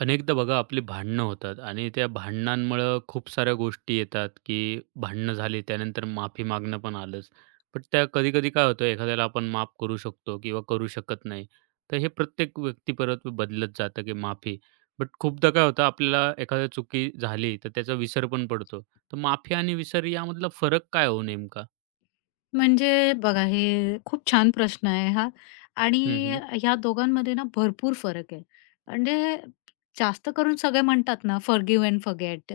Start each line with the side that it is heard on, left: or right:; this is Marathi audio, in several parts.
right: अनेकदा बघा आपली भांडणं होतात आणि त्या भांडणांमुळं खूप साऱ्या गोष्टी येतात, की भांडणं झाली त्यानंतर माफी मागणं पण आलंच. पण त्या कधी-कधी काय होतं एखाद्याला आपण माफ करू शकतो किंवा करू शकत नाही. तर हे प्रत्येक व्यक्तीपरत्वे बदलत जातं, की माफी. बट खूपदा काय होतं आपल्याला एखादी चुकी झाली तर त्याचा विसर पण पडतो. तर माफी आणि विसर यामधला फरक काय हो नेमका?
left: म्हणजे बघा, हे खूप छान प्रश्न आहे हा आणि
right: हं, हं.
left: ह्या दोघांमध्ये ना भरपूर फरक आहे. म्हणजे जास्त करून सगळे म्हणतात ना फॉरगिव्ह एंड फॉरगेट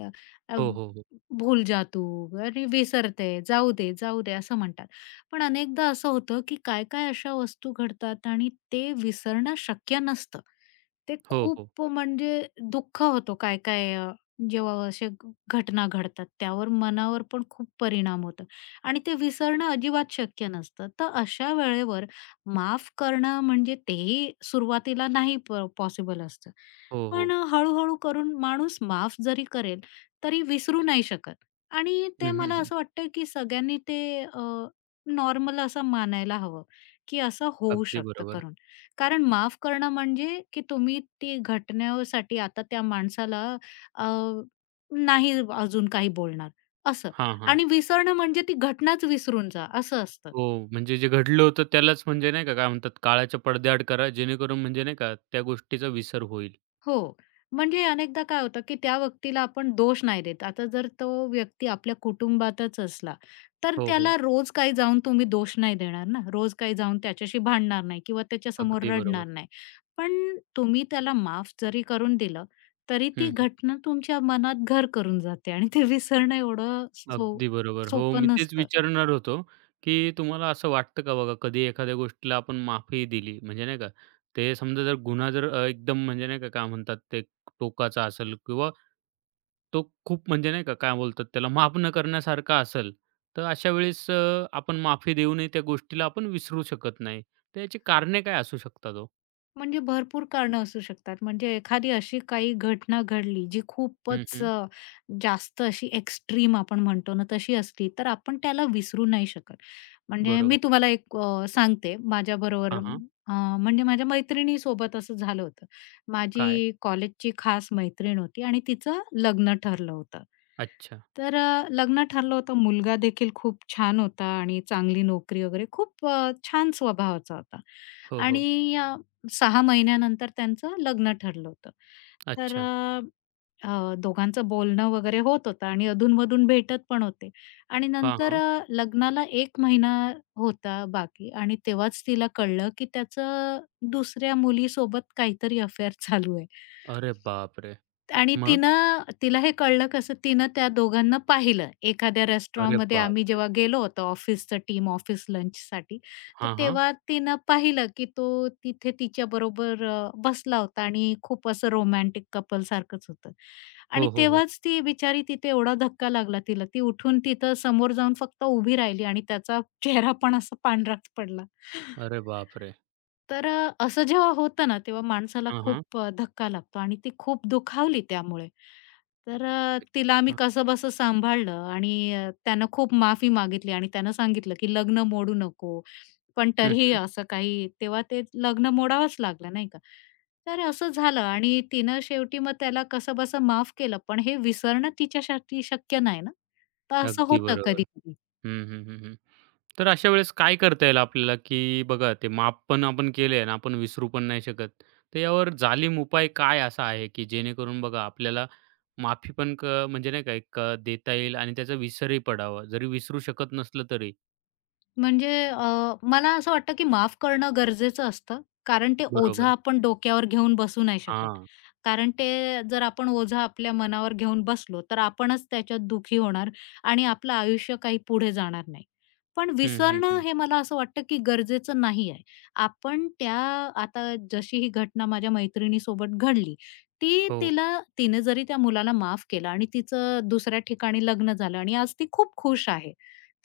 right: हो, हो, हो.
left: भूल जा तू, अरे विसरते, जाऊ दे, जाऊ दे असं म्हणतात. पण अनेकदा असं होतं, की काय-काय अशा वस्तू घडतात आणि ते विसरणं शक्य नसतं. ते
right: हो, हो.
left: खूप म्हणजे दुःख होतो काय-काय जेव्हा अशा घटना घडतात त्यावर मनावर पण खूप परिणाम होतो. आणि ते विसरणं अजिबात शक्य नसतं. तर अशा वेळेवर माफ करणं म्हणजे तेही सुरुवातीला नाही पॉसिबल असतं.
right: हो,
left: पण
right: हो.
left: हळू करून माणूस माफ जरी करेल, तरी विसरू नाही शकत आणि
right: हं,
left: ते
right: हं,
left: मला
right: हं.
left: असं वाटतं, की सगळ्यांनी ते नॉर्मल असं मानायला हवं, की असं होऊ
right: अगदी
left: शकतं
right: बरोबर.
left: करून. कारण माफ करणं म्हणजे, की तुम्ही ती घटनेसाठी आता त्या माणसाला अ, नाही अजून काही बोलणार असं.
right: हां, हां.
left: आणि विसरणं म्हणजे ती घटनाच विसरून जा, असं असतं.
right: हो, म्हणजे जे घडलं होतं त्यालाच म्हणजे नाही का, काय म्हणतात काळाच्या पडद्याआड करा जेणेकरून म्हणजे नाही का त्या गोष्टीचा विसर होईल.
left: हो. म्हणजे अनेकदा काय होतं, की त्या व्यक्तीला आपण दोष नाही देत. आता जर तो व्यक्ती आपल्या कुटुंबातच असला, तर
right: हो, हो.
left: त्याला रोज काही जाऊन तुम्ही दोष नाही देणार ना. रोज काही जाऊन त्याच्याशी भांडणार नाही किंवा त्याच्यासमोर
right: अगदी बरोबर.
left: रडणार नाही. पण तुम्ही त्याला माफ जरी करून दिलं, तरी ती
right: हं, हं.
left: घटना तुमच्या मनात घर करून जाते आणि ते विसरणं एवढं
right: अगदी बरोबर. हो, मी
left: सोपं
right: तेच
left: नसतं.
right: विचारणार होतो, की तुम्हाला असं वाटतं का बघा कधी एखाद्या गोष्टीला आपण माफी दिली म्हणजे नाही का, ते समजा जर गुन्हा जर एकदम म्हणजे नाही का, काय म्हणतात ते टोकाचा असेल किंवा तो खूप म्हणजे नाही का, काय बोलतात त्याला माफ न करण्यासारखा असेल, तर अशा वेळेस आपण माफी देऊनही त्या गोष्टीला आपण विसरू शकत नाही. तर याची कारणे काय असू शकतात हो?
left: म्हणजे भरपूर कारणं असू शकतात. म्हणजे एखादी अशी काही घटना घडली जी
right: हं,
left: खूपच
right: हं.
left: जास्त अशी एक्स्ट्रीम आपण म्हणतो ना, तशी असली, तर आपण त्याला विसरू नाही शकत. म्हणजे
right: बरोबर.
left: मी तुम्हाला एक सांगते माझ्याबरोबर
right: हां, हां.
left: म्हणजे माझ्या मैत्रिणीसोबत असं झालं होतं.
right: काय?
left: माझी कॉलेजची खास मैत्रीण होती आणि तिचं लग्न ठरलं होतं.
right: अच्छा.
left: तर लग्न ठरलं होतं. मुलगा देखील खूप छान होता आणि चांगली नोकरी वगैरे खूप छान स्वभावाचा होता
right: हो, हो.
left: आणि 6 महिन्यानंतर त्यांचं लग्न ठरलं होतं. तर
right: अच्छा.
left: अ, अ, दोघांचं बोलणं वगैरे होत होतं आणि अधूनमधून भेटत पण होते. आणि
right: हां,
left: नंतर
right: हां.
left: लग्नाला एक महिना होता बाकी आणि तेव्हाच तिला कळलं, की त्याचं दुसऱ्या मुलीसोबत काहीतरी अफेअर चालू आहे.
right: अरे बापरे!
left: आणि
right: मग?
left: तिनं तिला हे कळलं कसं, तिनं त्या दोघांना पाहिलं. एखाद्या
right: अरे
left: रेस्टॉरंटमध्ये आम्ही
right: बापरे!
left: जेव्हा गेलो होतो ऑफिसचं टीम ऑफिस लंचसाठी, तर
right: हां, हां.
left: तेव्हा तिनं पाहिलं, की तो तिथे तिच्याबरोबर बसला होता आणि खूप असं रोमॅन्टिक कपलसारखंच होतं. आणि
right: हो, हो, हो.
left: तेव्हाच ती बिचारी तिथे एवढा धक्का लागला तिला. ती उठून तिथं समोर जाऊन फक्त उभी राहिली आणि त्याचा चेहरा पण असा पांढराच पडला.
right: अरे बापरे!
left: तर असं जेव्हा होतं ना, तेव्हा माणसाला
right: हां, हां.
left: खूप धक्का लागतो आणि ती खूप दुखावली त्यामुळे. तर तिला आम्ही
right: अच्छा.
left: कसंबसं सांभाळलं आणि त्यानं खूप माफी मागितली आणि त्यानं सांगितलं, की लग्न मोडू नको. पण
right: हं,
left: तरीही
right: हं.
left: असं काही तेव्हा ते लग्न मोडावंच लागलं नाही का. तर असं झालं आणि तिनं शेवटी मग त्याला कसंबसं माफ केलं, पण हे विसरणं तिच्यासाठी शक्य नाही ना. तर असं
right: अगदी
left: होतं
right: बरोबर.
left: कधी-कधी.
right: हं, हं, हं, हं. तर अशा वेळेस काय करता येईल आपल्याला, की बघा ते माप पण आपण केले आहे आणि आपण विसरू पण नाही शकत. तर यावर जालीम उपाय काय असा आहे, की जेणेकरून बघा आपल्याला माफी पण म्हणजे नाही का एक देता येईल आणि त्याचा विसरही पडावा, जरी विसरू शकत नसलं तरी?
left: म्हणजे मला असं वाटतं की माफ करणं गरजेचं असतं. कारण ते ओझं
right: बरोबर.
left: आपण डोक्यावर घेऊन बसू नाही शकत.
right: हां.
left: कारण ते जर आपण ओझं आपल्या मनावर घेऊन बसलो, तर आपणच त्याच्यात दुखी होणार आणि आपलं आयुष्य काही पुढे जाणार नाही. पण
right: हं, हं,
left: विसरणं
right: हं.
left: हे मला असं वाटतं की गरजेचं नाही आहे. आपण त्या आता जशी ही घटना माझ्या मैत्रिणीसोबत घडली, ती
right: हो.
left: तिला तिने जरी त्या मुलाला माफ केलं आणि तिचं दुसऱ्या ठिकाणी लग्न झालं आणि आज ती खूप खुश आहे.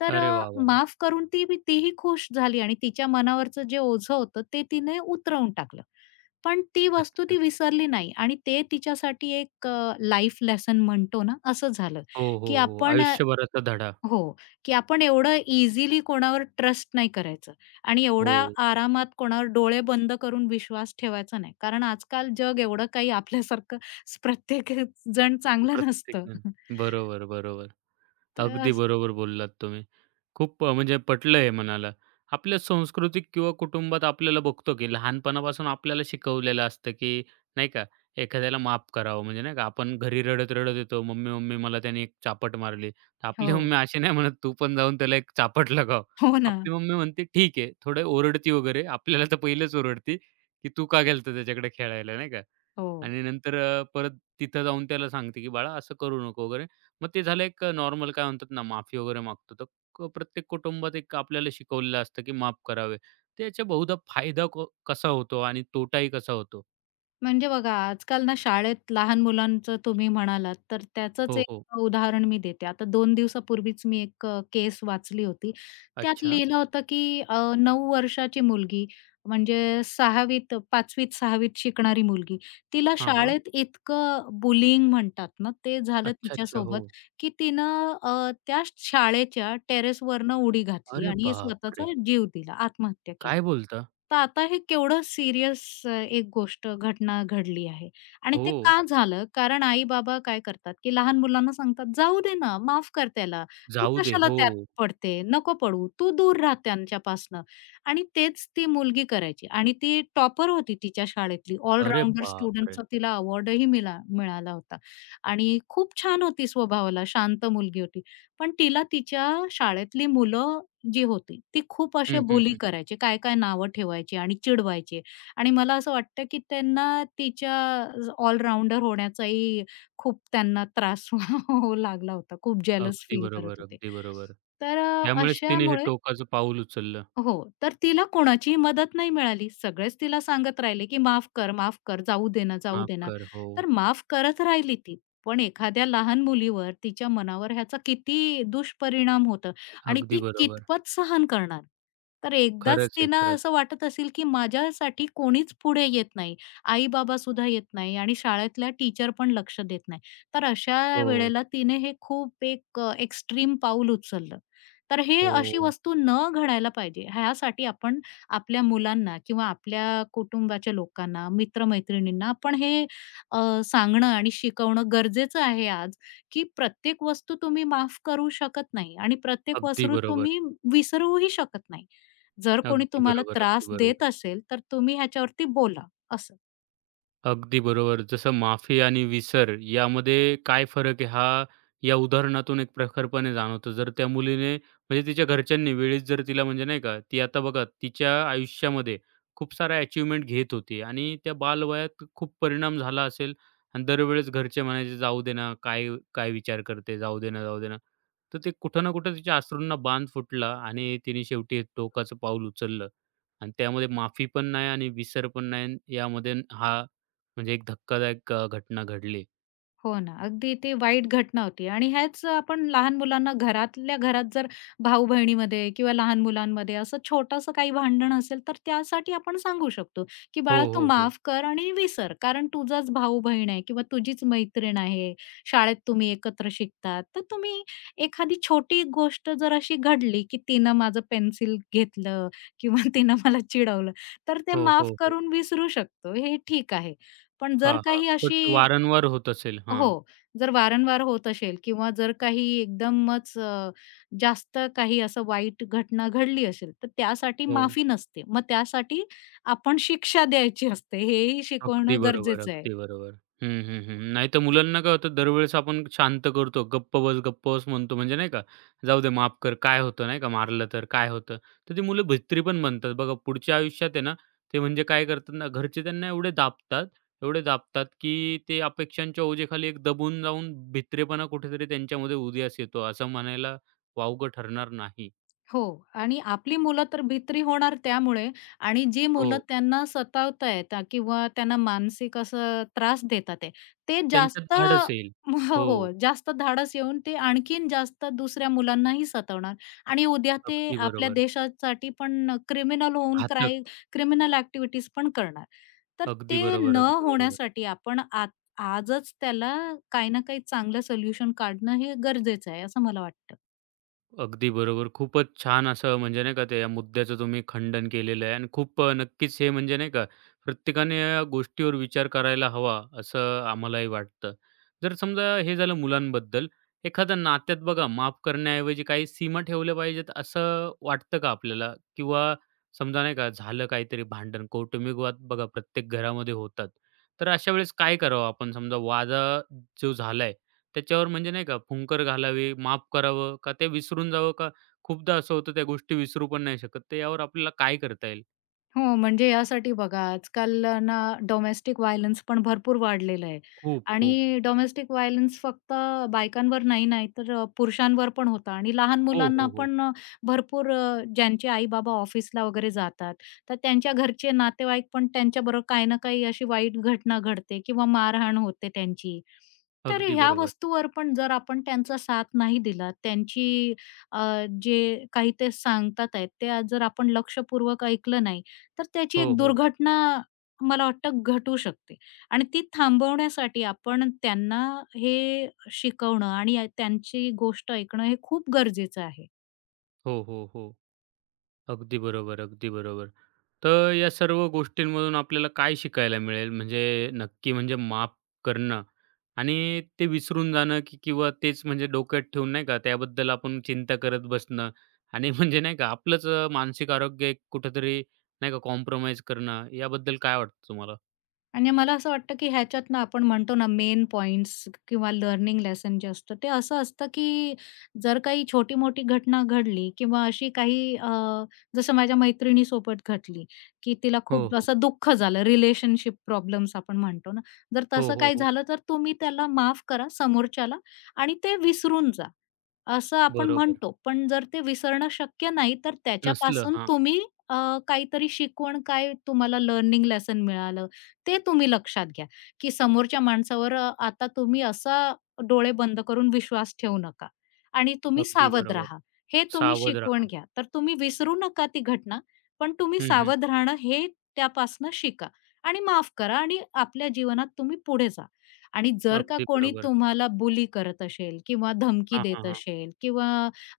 left: तर
right: अरे वाह, वाह, वाह!
left: माफ करून ती बी तीही खुश झाली आणि तिच्या मनावरचं जे ओझं होतं ते तिने उतरवून टाकलं. पण ती वस्तू
right: अच्छा.
left: ती विसरली नाही आणि ते तिच्यासाठी एक लाईफ लेसन म्हणतो ना, असं झालं,
right: हो, हो,
left: की
right: हो.
left: आपण
right: आयुष्यभराचा धडा.
left: हो, की आपण एवढं इझिली कोणावर ट्रस्ट नाही करायचं आणि
right: हो.
left: एवढा आरामात कोणावर डोळे बंद करून विश्वास ठेवायचा नाही. कारण आजकाल जग एवढं काही आपल्यासारखं प्रत्येक जण चांगलं नसतं.
right: प्रत्येकजण. बरोबर, बरोबर.
left: तर
right: अगदी
left: असं.
right: बरोबर बोललात तुम्ही. खूप म्हणजे पटलं हे मनाला. आपल्या सांस्कृतिक किंवा कुटुंबात आपल्याला बघतो, की लहानपणापासून आपल्याला शिकवलेलं असतं, की नाही का, एखाद्याला माफ करावं. म्हणजे नाही का, आपण घरी रडत-रडत येतो, "मम्मी, मम्मी मला त्याने एक चापट मारली." तर आपली
left: हो.
right: मम्मी अशी नाही म्हणत, "तू पण जाऊन त्याला एक चापट लगाव."
left: हो ना.
right: आपली मम्मी म्हणते, "ठीक आहे." थोडं ओरडती वगैरे. आपल्याला तर पहिलेच ओरडती, की "तू का गेला त्याच्याकडे खेळायला?" नाही का?
left: हो.
right: आणि नंतर परत तिथं जाऊन त्याला सांगते, की "बाळा असं करू नको" वगैरे. मग ते झालं एक नॉर्मल काय म्हणतात ना, माफी वगैरे मागतो. तर प्रत्येक कुटुंबात एक आपल्याला शिकवलेलं असतं, की माफ करावे. तर याचा बहुधा फायदा कसा होतो आणि तोटाही कसा होतो?
left: म्हणजे बघा, आजकाल ना शाळेत लहान मुलांचं तुम्ही म्हणालात, तर त्याचंच
right: हो, हो.
left: एक उदाहरण मी देते. आता 2 दिवसापूर्वीच मी एक केस वाचली होती. त्यात
right: अच्छा.
left: लिहिलं होतं, की 9 वर्षाची मुलगी म्हणजे सहावीत पाचवीत-सहावीत शिकणारी मुलगी, तिला
right: हां, हां.
left: शाळेत इतकं बुलिंग म्हणतात ना, ते झालं
right: अच्छा, अच्छा.
left: तिच्यासोबत,
right: हो.
left: की तिनं त्या शाळेच्या टेरेसवरनं उडी घातली
right: अरे
left: आणि
right: बापरे!
left: स्वतःचा जीव दिला, आत्महत्या केली.
right: काय बोलता?
left: तर आता हे केवढं सीरियस एक गोष्ट घटना घडली आहे आणि
right: हो.
left: ते का झालं? कारण आई-बाबा काय करतात, की लहान मुलांना सांगतात, "जाऊ दे ना, माफ कर त्याला. तू
right: जाऊ दे.
left: कशाला
right: हो.
left: त्यात पडते? नको पडू. तू दूर राह त्यांच्यापासनं." आणि तेच ती मुलगी करायची आणि ती टॉपर होती तिच्या शाळेतली.
right: अरे
left: ऑलराउंडर
right: बापरे!
left: स्टुडंटचा तिला अवॉर्डही मिळाला होता आणि खूप छान होती स्वभावाला, शांत मुलगी होती. पण तिला तिच्या शाळेतली मुलं जी होती, ती खूप असे
right: हं, हं,
left: बुली
right: हं.
left: करायची, काय-काय नावं ठेवायची आणि चिडवायची आणि मला असं वाटतं, की त्यांना तिच्या ऑलराउंडर होण्याचाही खूप त्यांना त्रास होऊ लागला होता. खूप जेलस
right: अगदी
left: फील करत
right: बरोबर,
left: होते.
right: अगदी बरोबर.
left: तर
right: त्यामुळेच तिने हे
left: अशामुळे
right: टोकाचं पाऊल उचललं.
left: हो, तर तिला कोणाचीही मदत नाही मिळाली. सगळेच तिला सांगत राहिले, की "माफ कर, माफ कर, जाऊ दे ना, जाऊ
right: माफ
left: दे ना."
right: कर. हो.
left: तर माफ करत राहिली ती. पण एखाद्या लहान मुलीवर, तिच्या मनावर ह्याचा किती दुष्परिणाम होतो आणि
right: अगदी
left: ती
right: बरोबर.
left: कितपत सहन करणार? तर एकदाच
right: खरंच आहे,
left: तिला
right: खरंच.
left: असं वाटत असेल, की माझ्यासाठी कोणीच पुढे येत नाही. आई-बाबा सुद्धा येत नाही आणि शाळेतल्या टीचर पण लक्ष देत नाही. तर अशा
right: हो,
left: वेळेला तिने हे खूप एक एक्स्ट्रीम पाऊल उचललं. तर हे अशी
right: हो.
left: वस्तू न घडायला पाहिजे. ह्यासाठी आपण आपल्या मुलांना किंवा आपल्या कुटुंबाच्या लोकांना, मित्र-मैत्रिणींना आपण हे सांगणं आणि शिकवणं गरजेचं आहे आज, की प्रत्येक वस्तू तुम्ही माफ करू शकत नाही आणि प्रत्येक
right: अगदी
left: वस्तू
right: बरोबर.
left: तुम्ही विसरूही शकत नाही. जर कोणी
right: अगदी
left: तुम्हाला
right: बरोबर, अगदी
left: त्रास देत
right: बरोबर.
left: असेल, तर तुम्ही ह्याच्यावरती बोला असं.
right: अगदी बरोबर. जसं माफी आणि विसर यामध्ये काय फरक आहे हा या उदाहरणातून एक प्रखरपणे जाणवतो. जर त्या मुलीने म्हणजे तिच्या घरच्यांनी वेळीच जर तिला म्हणजे नाही का, ती आता बघा तिच्या आयुष्यामध्ये खूप साऱ्या अचीव्हमेंट घेत होती आणि त्या बालवयात खूप परिणाम झाला असेल आणि दरवेळेस घरचे म्हणायचे, "जाऊ दे ना, काय काय विचार करते? जाऊ दे ना, जाऊ दे ना." तर ते कुठं ना कुठं तिच्या अश्रूंना बांध फुटला आणि तिने शेवटी एक टोकाचं पाऊल उचललं आणि त्यामध्ये माफी पण नाही आणि विसर पण नाही. आणि यामध्ये हा म्हणजे एक धक्कादायक घटना घडली.
left: हो ना. अगदी ती वाईट घटना होती आणि ह्याच आपण लहान मुलांना घरातल्या घरात जर भाऊ-बहिणीमध्ये किंवा लहान मुलांमध्ये असं छोटंसं काही भांडण असेल, तर त्यासाठी आपण सांगू शकतो, की
right: हो,
left: "बाळा तू
right: हो, हो.
left: माफ कर आणि विसर. कारण तुझाच भाऊ-बहीण आहे किंवा तुझीच मैत्रीण आहे. शाळेत तुम्ही एकत्र शिकतात. तर तुम्ही एखादी छोटी गोष्ट जर अशी घडली, की तिनं माझं पेन्सिल घेतलं किंवा तिनं मला चिडवलं, तर ते
right: हो,
left: माफ
right: हो, हो.
left: करून विसरू शकतो. हे ठीक आहे. पण जर
right: हां, हां.
left: काही
right: बट
left: अशी
right: वारंवार होत असेल. हां.
left: हो. जर वारंवार होत असेल किंवा जर काही एकदमच जास्त काही असं वाईट घटना घडली असेल, तर त्यासाठी
right: हो.
left: माफी नसते. मग त्यासाठी आपण शिक्षा द्यायची असते. हेही
right: अगदी
left: शिकवणं
right: बरोबर,
left: गरजेचं आहे.
right: अगदी बरोबर. हं, हं, हं. नाहीतर मुलांना काय होतं दरवेळेस आपण शांत करतो. गप्प बस, गप्प बस म्हणतो म्हणजे नाही का, जाऊ दे माफ कर, काय होतं नाही का, मारलं तर काय होतं. तर ती मुलं भित्री पण बनतात. बघा पुढच्या आयुष्यात आहे ना, ते म्हणजे काय करतात ना, घरचे त्यांना एवढे दाबतात, एवढे दाबतात, की ते अपेक्षांच्या ओझेखाली एक दबून जाऊन भित्रेपणा कुठेतरी त्यांच्यामध्ये उदयास येतो. असं म्हणायला वावगं ठरणार नाही.
left: हो आणि आपली मुलं तर भित्री होणार त्यामुळे आणि जी
right: हो,
left: मुलं त्यांना सतावतायत किंवा त्यांना मानसिक असं त्रास देतात आहे, ते
right: त्यांच्यात
left: जास्त
right: धाडस येईल.
left: हो,
right: हो,
left: हो, जास्त धाडस येऊन ते आणखीन जास्त दुसऱ्या मुलांनाही सतावणार आणि उद्या ते
right: अगदी
left: आपल्या
right: बरोबर.
left: देशासाठी पण क्रिमिनल होऊन
right: घातक.
left: क्रिमिनल ॲक्टिव्हिटीज पण करणार. तर
right: अगदी
left: ते
right: बरोबर,
left: न
right: अगदी बरोबर.
left: होण्यासाठी आपण आ आजच त्याला काही ना काही चांगलं सोल्युशन काढणं हे गरजेचं आहे, असं मला वाटतं.
right: अगदी बरोबर. खूपच छान असं म्हणजे नाही का ते या मुद्द्याचं तुम्ही खंडन केलेलं आहे आणि खूप नक्कीच हे म्हणजे नाही का प्रत्येकाने या गोष्टीवर विचार करायला हवा असं आम्हालाही वाटतं. जर समजा हे झालं मुलांबद्दल. एखाद्या नात्यात बघा माफ करण्याऐवजी काही सीमा ठेवल्या पाहिजेत असं वाटतं का आपल्याला? किंवा समजा नाही का झालं काहीतरी भांडण, कौटुंबिक वाद बघा प्रत्येक घरामध्ये होतात. तर अशा वेळेस काय करावं आपण समजा वाद जो झालाय त्याच्यावर म्हणजे नाही का फुंकर घालावी, माफ करावं का ते विसरून जावं का खूपदा असं होतं त्या गोष्टी विसरू पण नाही शकत. तर यावर आपल्याला काय करता येईल?
left: हो, म्हणजे यासाठी बघा आजकाल ना डोमेस्टिक व्हायलन्स पण भरपूर वाढलेलं आहे
right: खूप, खूप.
left: आणि डोमेस्टिक व्हायलन्स फक्त बायकांवर नाही, नाही तर पुरुषांवर पण होतं आणि लहान
right: हो,
left: मुलांना
right: हो, हो.
left: पण भरपूर ज्यांचे आई-बाबा ऑफिसला वगैरे जातात, तर त्यांच्या घरचे नातेवाईक पण त्यांच्याबरोबर काही ना काही अशी वाईट घटना घडते किंवा मारहाण होते त्यांची. तर
right: अगदी
left: ह्या
right: बरोबर.
left: वस्तूवर पण जर आपण त्यांचा साथ नाही दिला, त्यांची अ, जे काही ते सांगतात आहेत, ते जर आपण लक्षपूर्वक ऐकलं नाही, तर त्याची
right: हो,
left: एक
right: हो.
left: दुर्घटना मला वाटतं घटू शकते आणि ती थांबवण्यासाठी आपण त्यांना हे शिकवणं आणि त्यांची गोष्ट ऐकणं हे खूप गरजेचं आहे.
right: हो, हो, हो. अगदी बरोबर, अगदी बरोबर. तर या सर्व गोष्टींमधून आपल्याला काय शिकायला मिळेल? म्हणजे नक्की म्हणजे माफ करणं आणि ते विसरून जाणं की किंवा तेच म्हणजे डोक्यात ठेवून नाही का त्याबद्दल आपण चिंता करत बसणं आणि म्हणजे नाही का आपलंच मानसिक आरोग्य एक कुठेतरी नाही का कॉम्प्रोमाईज करणं याबद्दल काय वाटतं तुम्हाला?
left: आणि मला असं वाटतं, की ह्याच्यातनं आपण म्हणतो ना मेन पॉइंट्स किंवा लर्निंग लेसन जे असतं ते असं असतं, की जर काही छोटी-मोठी घटना घडली किंवा अशी काही जसं माझ्या मैत्रिणीसोबत घडली, की तिला
right: हो,
left: खूप
right: हो.
left: असं दुःख झालं रिलेशनशिप प्रॉब्लेम्स आपण म्हणतो ना. जर
right: हो,
left: तसं
right: हो,
left: काही
right: हो.
left: झालं तर तुम्ही त्याला माफ करा समोरच्याला आणि ते विसरून जा, असं आपण
right: बरोबर.
left: म्हणतो. पण जर ते विसरणं शक्य नाही तर
right: नसलं.
left: त्याच्यापासून
right: हां.
left: तुम्ही अ, काहीतरी शिकवण काय तुम्हाला लर्निंग लेसन मिळालं ते तुम्ही लक्षात घ्या, की समोरच्या माणसावर आता तुम्ही असा डोळे बंद करून विश्वास ठेवू नका आणि तुम्ही
right: अगदी
left: सावध
right: बरोबर.
left: राहा. हे तुम्ही
right: सावध
left: शिकवण
right: राहा.
left: घ्या. तर तुम्ही विसरू नका ती घटना, पण तुम्ही
right: हं, हं.
left: सावध राहणं हे त्यापासनं शिका आणि माफ करा आणि आपल्या जीवनात तुम्ही पुढे जा. आणि जर का
right: अगदी
left: कोणी
right: बरोबर.
left: तुम्हाला बुली करत असेल किंवा धमकी
right: हां, हां,
left: देत
right: हां.
left: असेल किंवा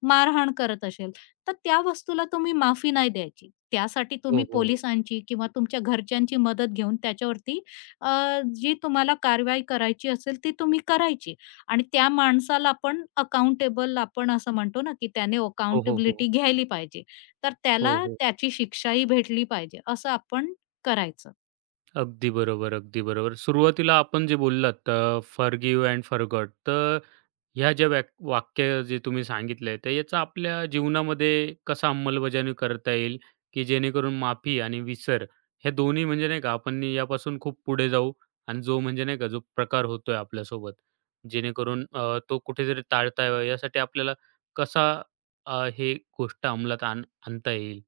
left: मारहाण करत असेल, तर त्या वस्तूला तुम्ही माफी नाही द्यायची. त्यासाठी
right: हो,
left: तुम्ही
right: हो, हो.
left: पोलिसांची किंवा तुमच्या घरच्यांची मदत घेऊन त्याच्यावरती जी तुम्हाला कारवाई करायची असेल ती तुम्ही करायची आणि त्या माणसाला आपण अकाउंटेबल आपण असं म्हणतो ना, की त्याने
right: हो, हो, हो.
left: अकाउंटेबिलिटी घ्यायली पाहिजे. तर त्याला
right: हो, हो.
left: त्याची शिक्षाही भेटली पाहिजे असं आपण करायचं.
right: अगदी बरोबर, अगदी बरोबर. सुरुवातीला आपण जे बोललात फॉरगिव्ह अँड फॉरगॉट. तर ह्या ज्या वाक्य जे तुम्ही सांगितलंय, तर याचा आपल्या जीवनामध्ये कसा अंमलबजावणी करता येईल, की जेणेकरून माफी आणि विसर हे दोन्ही म्हणजे नाही का आपण यापासून खूप पुढे जाऊ आणि जो म्हणजे नाही का जो प्रकार होतोय आपल्यासोबत, जेणेकरून तो कुठेतरी टाळता यावा यासाठी आपल्याला कसा हे गोष्ट अंमलात आणता येईल?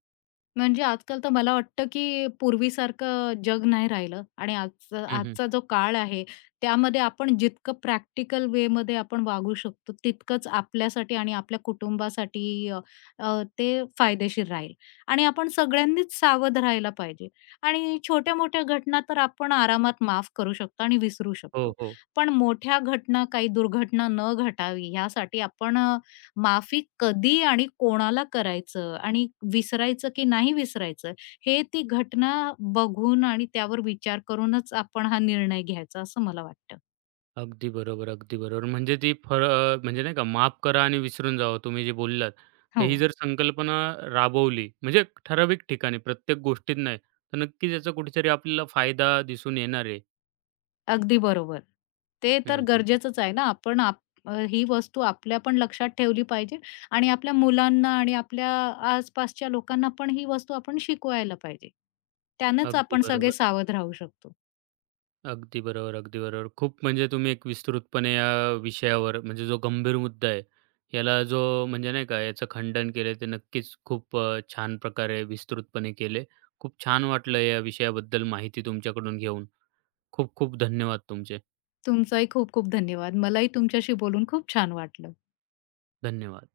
left: म्हणजे आजकाल तर मला वाटतं, की पूर्वीसारखं जग नाही राहिलं आणि आजचा
right: हं, हं.
left: आजचा जो काळ आहे, त्यामध्ये आपण जितकं प्रॅक्टिकल वेमध्ये आपण वागू शकतो, तितकंच आपल्यासाठी आणि आपल्या कुटुंबासाठी अ, अ, ते फायदेशीर राहील आणि आपण सगळ्यांनीच सावध राहायला पाहिजे आणि छोट्या-मोठ्या घटना तर आपण आरामात माफ करू शकतो आणि विसरू
right: हो,
left: शकतो.
right: हो.
left: पण मोठ्या घटना, काही दुर्घटना न घटावी यासाठी आपण माफी कधी आणि कोणाला करायचं आणि विसरायचं की नाही विसरायचं, हे ती घटना बघून आणि त्यावर विचार करूनच आपण हा निर्णय घ्यायचा असं मला वाटतं.
right: अगदी बरोबर, अगदी बरोबर. म्हणजे ती फळ म्हणजे नाही का माफ करा आणि विसरून जावं तुम्ही जे बोललात. तर ही
left: हो,
right: जर संकल्पना राबवली म्हणजे ठराविक ठिकाणी प्रत्येक गोष्टीत नाही, तर नक्कीच याचा कुठेतरी आपल्याला फायदा दिसून येणार आहे.
left: अगदी बरोबर. ते तर
right: हं, हं, हं.
left: गरजेचंच आहे ना. ही वस्तू आपल्या पण लक्षात ठेवली पाहिजे आणि आपल्या मुलांना आणि आपल्या आसपासच्या लोकांना पण ही वस्तू आपण शिकवायला पाहिजे. त्यानंच
right: अगदी
left: आपण सगळे
right: बरोबर,
left: सावध राहू शकतो.
right: अगदी बरोबर, अगदी बरोबर. खूप म्हणजे तुम्ही एक विस्तृतपणे या विषयावर म्हणजे जो गंभीर मुद्दा आहे, याला जो म्हणजे नाही का याचं खंडन केलं ते नक्कीच खूप छान प्रकारे विस्तृतपणे केले. खूप छान वाटलं या विषयाबद्दल माहिती तुमच्याकडून घेऊन. खूप खूप धन्यवाद तुमचे.
left: तुमचाही खूप खूप धन्यवाद. मलाही तुमच्याशी बोलून खूप छान वाटलं.
right: धन्यवाद.